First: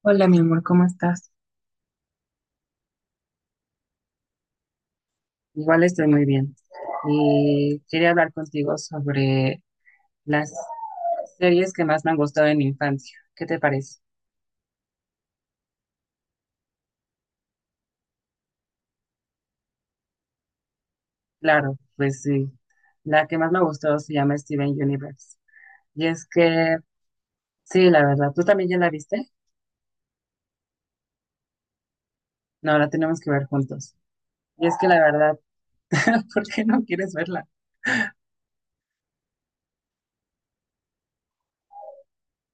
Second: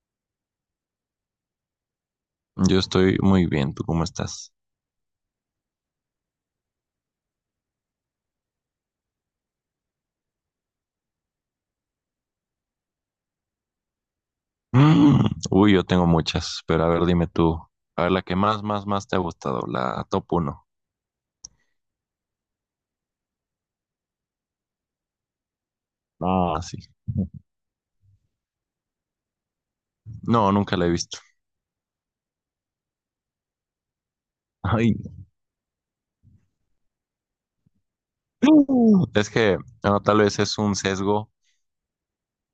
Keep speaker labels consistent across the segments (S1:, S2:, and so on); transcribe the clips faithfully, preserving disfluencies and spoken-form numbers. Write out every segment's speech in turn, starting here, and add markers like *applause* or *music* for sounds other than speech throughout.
S1: Hola, mi amor, ¿cómo estás?
S2: Yo estoy muy bien, ¿tú cómo estás?
S1: Igual estoy muy bien. Y quería hablar contigo sobre las series que más me han gustado en mi infancia. ¿Qué te parece?
S2: Mm, Uy, yo tengo muchas, pero a ver, dime tú. A ver, la que más, más, más te ha gustado, la top uno.
S1: Claro, pues sí. La que más me gustó se llama Steven Universe. Y es
S2: Ah, sí.
S1: que, sí, la verdad, ¿tú también ya la viste?
S2: No, nunca la he visto.
S1: No, la tenemos que ver juntos. Y es
S2: *laughs*
S1: que
S2: Ay.
S1: la verdad, *laughs* ¿por qué no quieres verla?
S2: Mm. Es que, no, tal vez es un sesgo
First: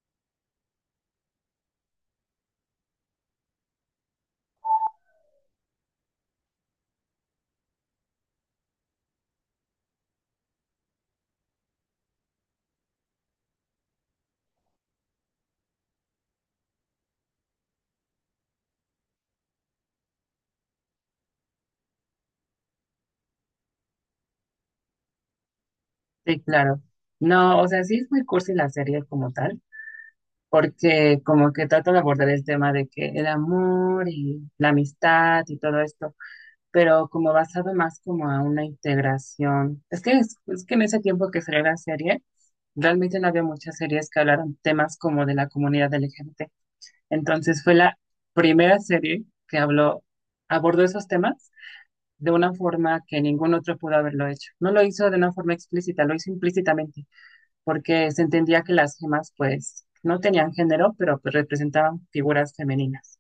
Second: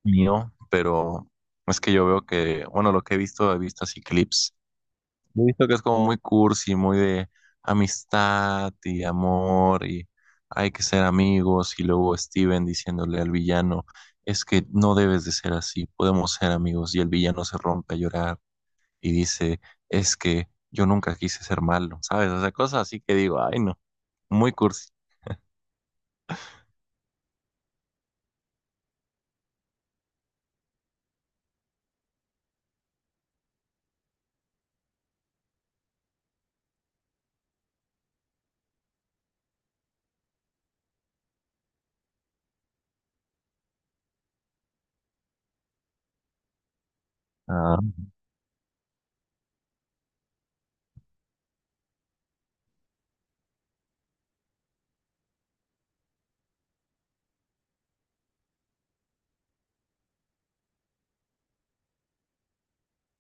S2: mío, pero es que yo veo que, bueno, lo que he visto, he visto así clips. He visto que es como muy cursi, muy de amistad y amor, y hay que ser amigos, y luego Steven diciéndole al villano, es que no debes de ser así, podemos ser amigos, y el villano se rompe a llorar y dice, es que yo nunca quise ser malo, ¿sabes? O sea, cosas así que digo, ay no, muy cursi.
S1: Sí, claro. No, o sea, sí es muy cursi la serie como tal, porque como que trato de abordar el tema de que el amor y la amistad y todo esto, pero como basado más como a una integración. Es que, es, es que en ese tiempo que salió la serie, realmente no había muchas series que hablaran temas como de la comunidad L G B T. Entonces fue
S2: Ah,
S1: la primera serie que habló, abordó esos temas de una forma que ningún otro pudo haberlo hecho. No lo hizo de una forma explícita, lo hizo implícitamente porque se entendía que las gemas pues no tenían género, pero pues representaban figuras femeninas,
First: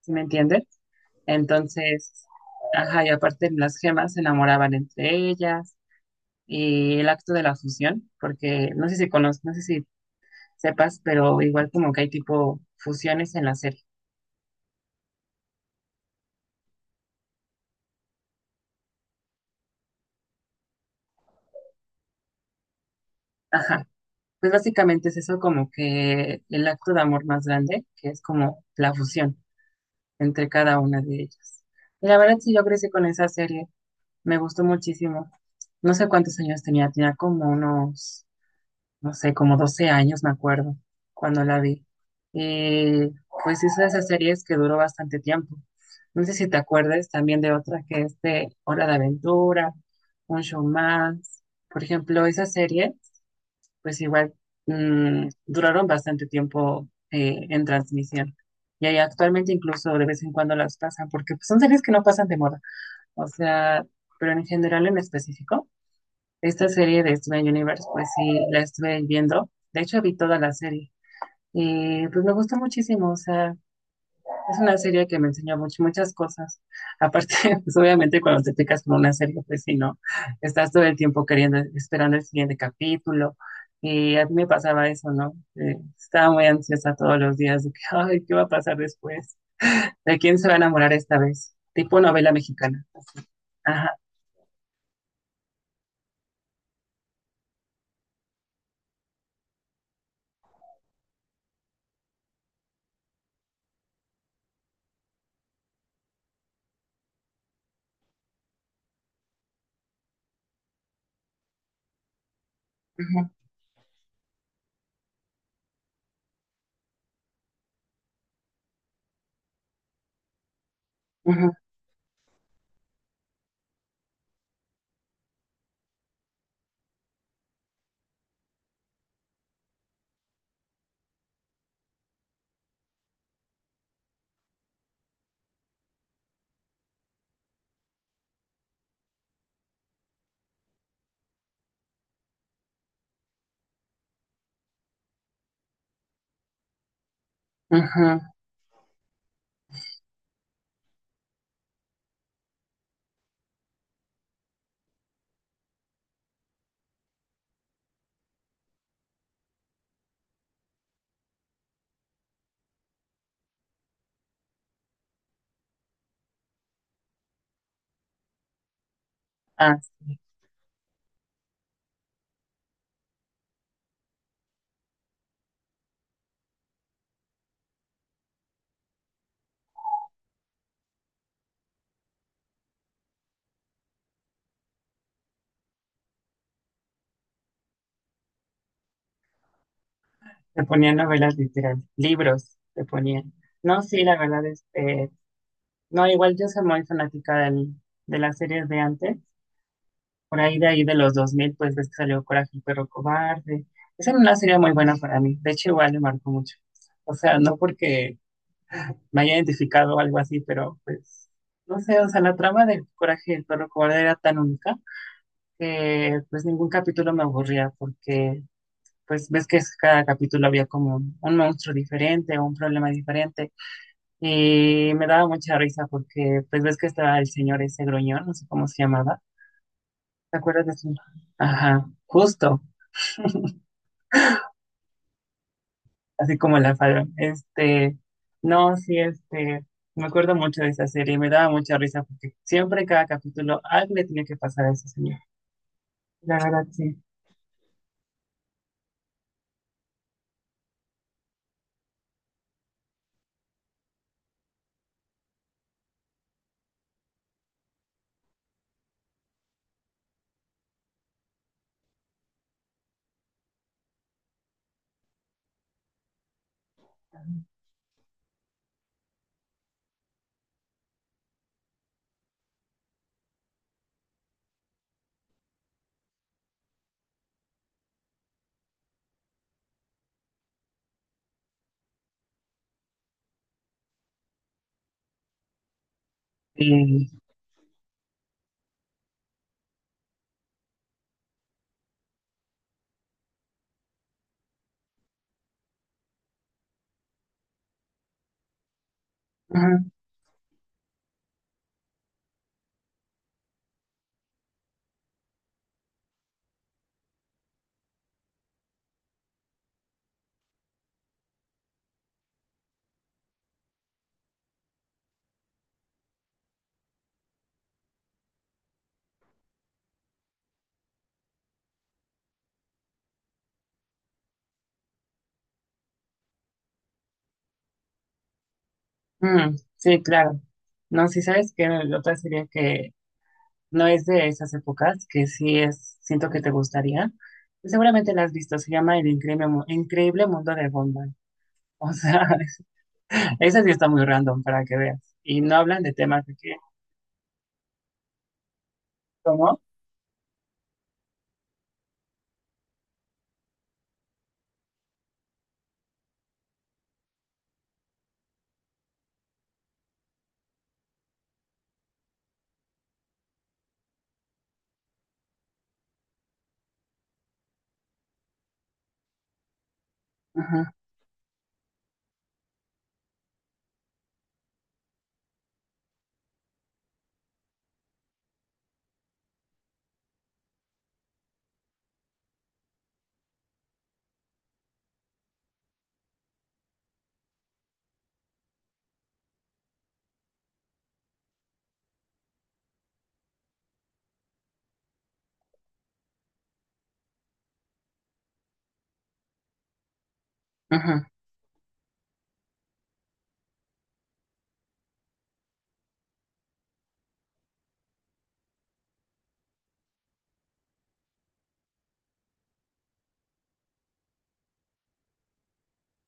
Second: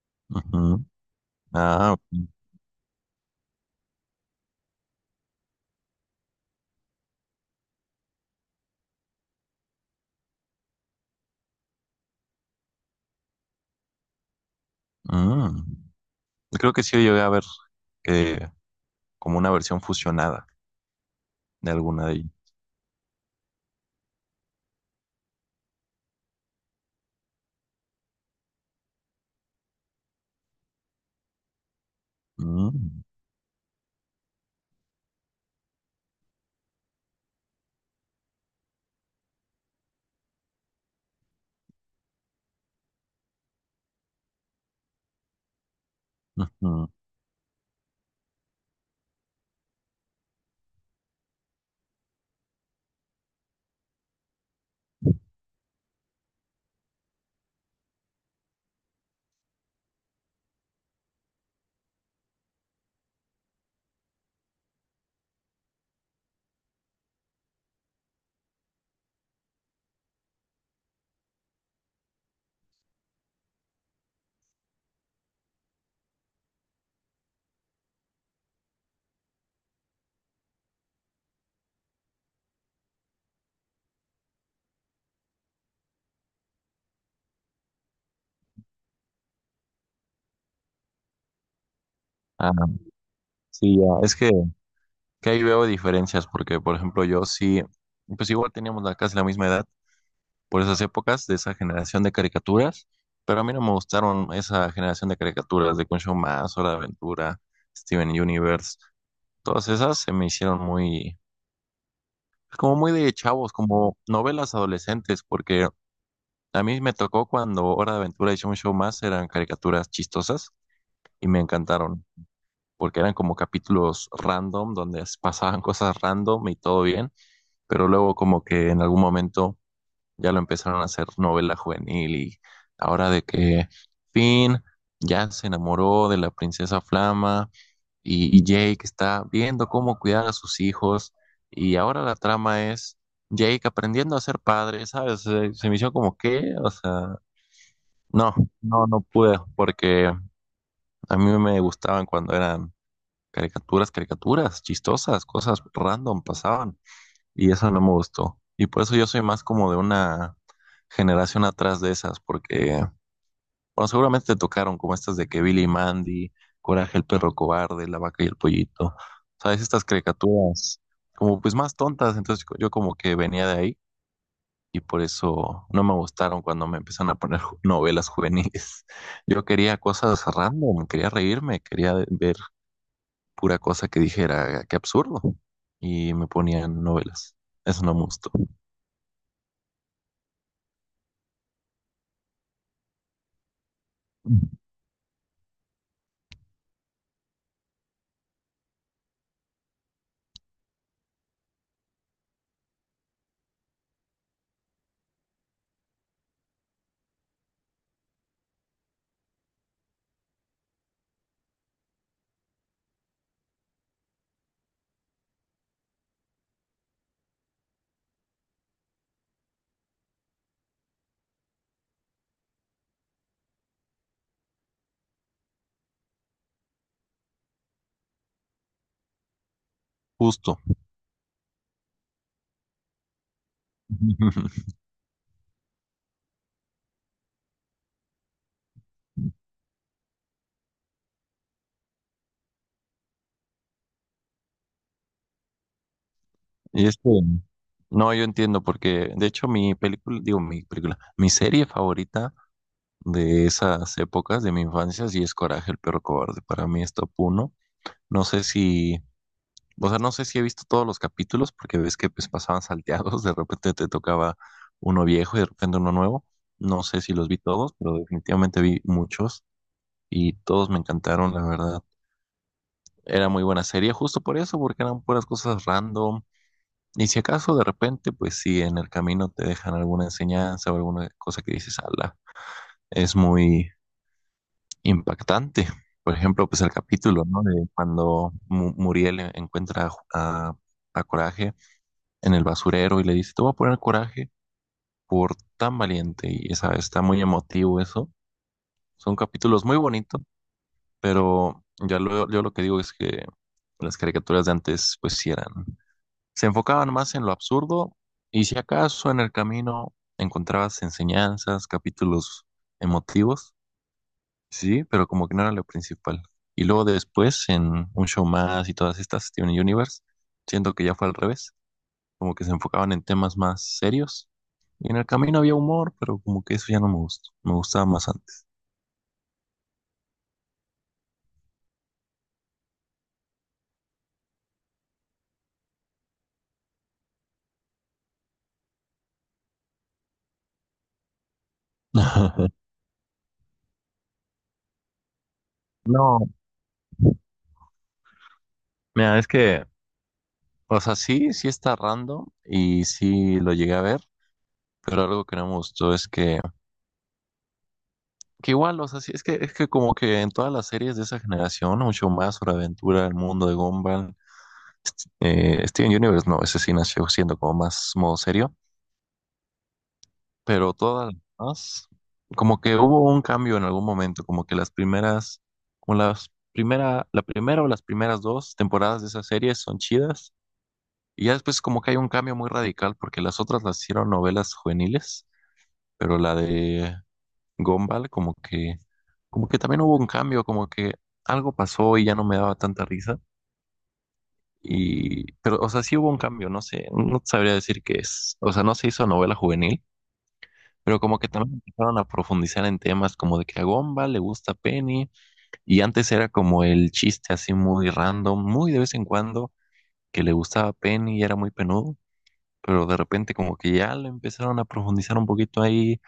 S1: ¿sí me entiendes?
S2: ujú, ah,
S1: Entonces, ajá, y aparte las gemas se enamoraban entre ellas y el acto de la fusión, porque no sé si conoces, no sé si sepas, pero igual como que hay tipo fusiones en la serie.
S2: mm. Creo que sí yo llegué a ver eh, como una versión fusionada de alguna de ellas.
S1: Ajá. Pues básicamente es eso, como que el acto de amor más grande, que es como la fusión entre cada una de ellas. Y la verdad sí, yo crecí
S2: Mm,
S1: con esa serie, me gustó muchísimo. No sé cuántos años tenía, tenía como unos, no sé, como doce años, me acuerdo, cuando la vi. Eh, pues hizo esas series que duró bastante tiempo. No sé si te
S2: ujú.
S1: acuerdas también de otras, que es de Hora de Aventura, Un Show Más. Por ejemplo, esas series, pues igual mm, duraron bastante tiempo eh, en transmisión. Y ahí actualmente incluso de vez en cuando las pasan, porque pues, son series que no pasan de moda. O sea, pero en general en específico. Esta serie de Steven Universe, pues sí, la estuve viendo. De hecho, vi toda la serie. Y pues me gustó muchísimo. O sea, es una serie que me enseñó much- muchas cosas. Aparte, *laughs* pues obviamente cuando te picas con una serie, pues si no, estás todo el tiempo queriendo, esperando el siguiente capítulo. Y a mí me pasaba eso, ¿no? Eh, estaba muy ansiosa todos los días de que, *laughs* ay, ¿qué va a pasar después? ¿De quién se va a enamorar esta vez? Tipo novela mexicana.
S2: Sí, ya,
S1: Ajá.
S2: es que, que ahí veo diferencias, porque por ejemplo yo sí, pues igual teníamos la, casi la misma edad por esas épocas de esa generación de caricaturas, pero a mí no me gustaron esa generación de caricaturas de Concho Más, Hora de Aventura, Steven Universe. Todas esas se me hicieron muy, como muy de
S1: Ujú,
S2: chavos, como novelas adolescentes, porque a mí me tocó cuando Hora de Aventura y Show Más eran caricaturas chistosas y me
S1: ujú,
S2: encantaron, porque eran como capítulos random donde pasaban cosas random y todo bien. Pero luego como que en algún momento ya lo empezaron a hacer novela juvenil, y ahora de que Finn ya se enamoró de la princesa Flama, y, y Jake está viendo cómo cuidar a sus hijos, y ahora la trama es Jake aprendiendo a ser padre, ¿sabes? Se, se me hizo como que, o sea,
S1: ujú.
S2: no, no, no pude, porque a mí me gustaban cuando eran caricaturas, caricaturas chistosas, cosas random pasaban, y eso no me gustó. Y por eso yo soy más como de una generación atrás de esas, porque, bueno, seguramente te tocaron como estas de que Billy y Mandy, Coraje el perro cobarde, La vaca y el pollito, ¿sabes?
S1: Ah,
S2: Estas caricaturas como pues más tontas. Entonces yo yo como que venía de ahí, y por eso no me gustaron cuando me empezaron a poner *laughs* ju- novelas juveniles. *laughs* Yo quería cosas random, quería reírme, quería ver pura cosa que dijera, qué absurdo, y me ponían novelas. Eso no me gustó.
S1: te ponían novelas literarias, libros te ponían. No, sí, la verdad, este, no, igual yo soy muy fanática del, de las series de antes, por ahí de ahí de los dos mil, pues ves que salió Coraje el perro cobarde. Esa era una serie muy buena para mí, de hecho igual me marcó mucho. O sea, no porque me haya identificado o algo así, pero pues, no sé, o sea, la trama de Coraje el perro cobarde era tan única que pues ningún capítulo me aburría, porque pues ves que cada capítulo había como un un monstruo diferente o un problema diferente, y me daba mucha risa porque pues ves que estaba el señor ese gruñón, no sé cómo se llamaba, ¿te
S2: Justo.
S1: acuerdas de su? Ajá, justo,
S2: *laughs*
S1: así como la falda. Este, no, sí, este, me acuerdo mucho de esa serie, me daba mucha risa porque siempre cada capítulo algo le tenía que pasar a ese señor. La verdad,
S2: Y
S1: sí.
S2: este, no, yo entiendo, porque de hecho mi película, digo, mi película, mi serie favorita de esas épocas de mi infancia sí es Coraje, el perro cobarde. Para mí es top uno. No sé si, o sea, no sé si he visto todos los capítulos, porque ves que pues pasaban salteados, de repente te tocaba uno viejo y de repente uno nuevo. No sé si los vi todos, pero definitivamente vi muchos, y todos me encantaron, la verdad. Era muy buena serie, justo por eso, porque eran puras cosas random. Y si acaso de repente, pues si en el camino te dejan alguna enseñanza o alguna cosa que dices, ala, es muy impactante. Por ejemplo, pues el
S1: Sí,
S2: capítulo, ¿no? De cuando Mu- Muriel en- encuentra a, Ju- a- a Coraje en el basurero y le dice, te voy a poner Coraje por tan valiente. Y esa, está muy emotivo eso. Son capítulos muy
S1: ujú,
S2: bonitos, pero ya lo, yo lo que digo es que las caricaturas de antes, pues sí eran, se enfocaban más en lo absurdo, y si acaso en el camino encontrabas enseñanzas, capítulos emotivos, sí, pero como que no era lo principal. Y luego después en Un Show Más y todas estas, Steven Universe, siento que ya fue al revés, como que se enfocaban en temas más serios. Y en el camino había humor, pero como que eso ya no me gustó, me gustaba más antes.
S1: ujú, sí, claro. No, sí, sabes que la otra serie que no es de esas épocas, que sí es, siento que te gustaría. Seguramente la has visto, se llama El Increíble, Mu- Increíble Mundo de Gumball. O sea,
S2: *laughs*
S1: *laughs* esa sí está muy random para que veas. Y no hablan de temas
S2: No,
S1: de que,
S2: mira, es
S1: ¿cómo?
S2: que, o sea, sí, sí está random y sí lo llegué a ver, pero algo que no me gustó es que Que igual, o sea, sí, es que, es que como que en todas las series de esa generación, mucho más sobre aventura, el mundo de Gumball, eh, Steven Universe, no, ese sí nació siendo como más modo serio,
S1: Ajá,
S2: pero todas las demás, como que hubo un cambio en algún momento, como que las primeras, como las primera, la primera o las primeras dos temporadas de esas series son chidas, y ya después como que hay un cambio muy radical, porque las otras las hicieron novelas juveniles, pero la de Gumball, como que, como que también hubo un cambio, como que algo pasó y ya no me daba tanta risa. Y, pero, o sea, sí hubo un cambio, no sé, no sabría decir qué es. O sea, no se hizo novela juvenil,
S1: ajá.
S2: pero como que también empezaron a profundizar en temas como de que a Gumball le gusta Penny, y antes era como el chiste así muy random, muy de vez en cuando, que le gustaba Penny y era muy penudo, pero de repente como que ya lo empezaron a profundizar un poquito ahí.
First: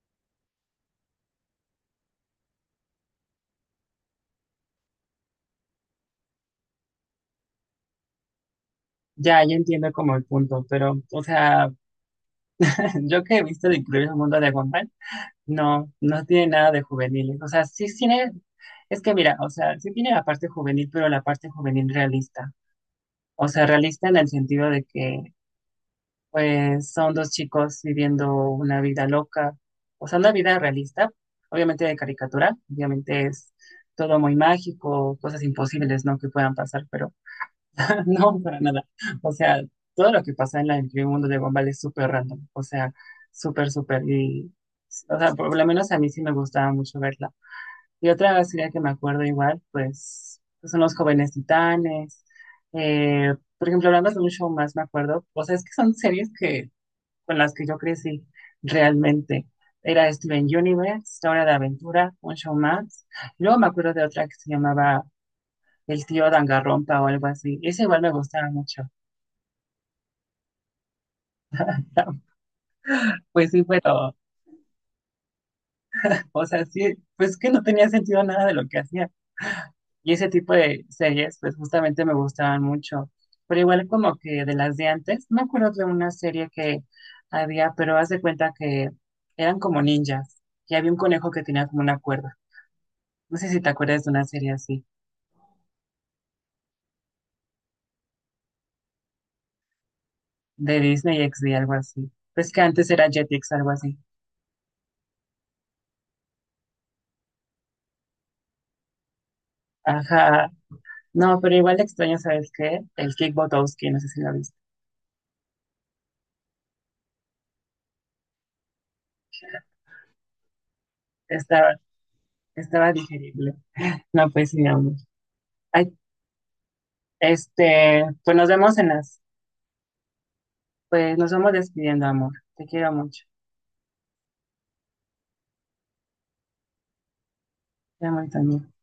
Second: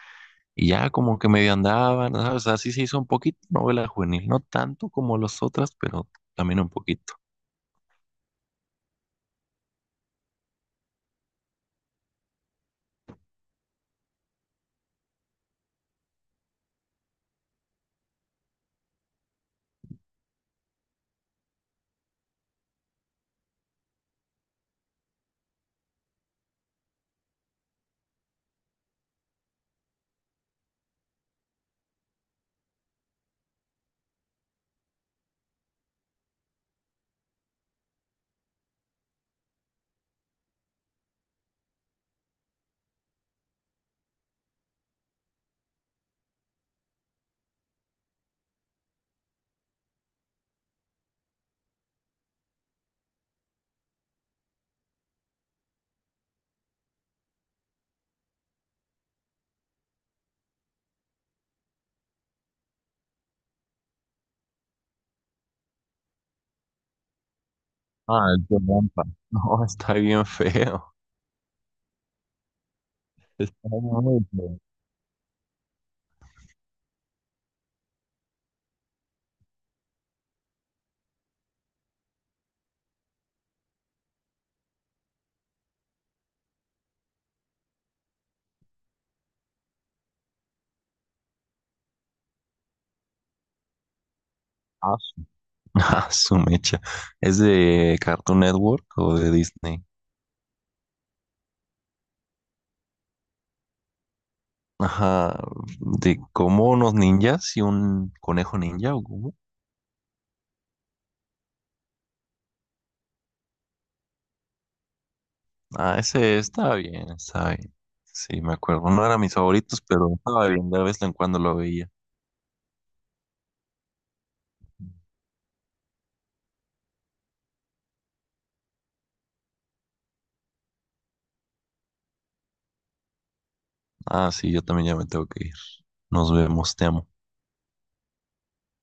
S2: Y ya como que medio andaban, ¿sabes? O sea, sí se hizo un poquito novela juvenil, no tanto como las otras, pero también un poquito.
S1: Ya, ya entiendo como el punto, pero, o sea, *laughs* yo que he visto El Increíble Mundo de Gumball, no, no tiene nada de juveniles. O sea, sí sí tiene, es que mira, o sea, sí tiene la parte juvenil, pero la parte juvenil realista. O sea, realista en el sentido de que pues son dos chicos viviendo una vida loca, o sea, una vida realista, obviamente de caricatura, obviamente es todo muy mágico, cosas imposibles, ¿no? que puedan pasar, pero *laughs* no, para nada. O sea, todo lo que pasa en, la, en el mundo de Gumball es súper random, o sea, súper, súper, y, o sea, por lo menos a mí sí me gustaba mucho verla. Y otra serie que me acuerdo igual, pues, pues, son Los Jóvenes Titanes, eh, por ejemplo, hablando de Un Show Más, me acuerdo, o sea, es que son series que con las que yo crecí realmente. Era Steven Universe, Hora de Aventura, Un Show Más. Luego me acuerdo de otra que se llamaba El tío Dangarrompa o algo así. Ese igual me
S2: Ah,
S1: gustaba
S2: qué
S1: mucho.
S2: trampa. *laughs* No, está bien feo.
S1: *laughs*
S2: *laughs*
S1: Pues sí,
S2: Está
S1: pero,
S2: muy feo.
S1: o sea, sí, pues que no tenía sentido nada de lo que hacía. Y ese tipo de series, pues justamente me gustaban mucho. Pero igual como que de las de antes, me acuerdo de una serie que había, pero haz de cuenta que eran como ninjas. Y había un conejo que tenía como una cuerda. No sé si te acuerdas de una serie así.
S2: Ah, su- *laughs* ah, su mecha. ¿Es de Cartoon Network o de Disney?
S1: De Disney X D, algo así. Pues que antes era Jetix, algo así.
S2: Ajá, de como unos ninjas y un conejo ninja o cómo.
S1: Ajá. No, pero igual extraño, ¿sabes qué? El Kick Botowski, no sé si lo viste.
S2: Ah, ese está bien, está bien. Sí, me acuerdo. No eran mis favoritos, pero estaba bien, de vez en cuando lo
S1: Estaba,
S2: veía.
S1: estaba digerible. No, pues sí, amor. Ay, este, pues nos vemos en las, pues nos vamos despidiendo, amor. Te quiero mucho.
S2: Ah, sí, yo también ya me tengo que ir. Nos vemos, te amo.
S1: Te amo y también.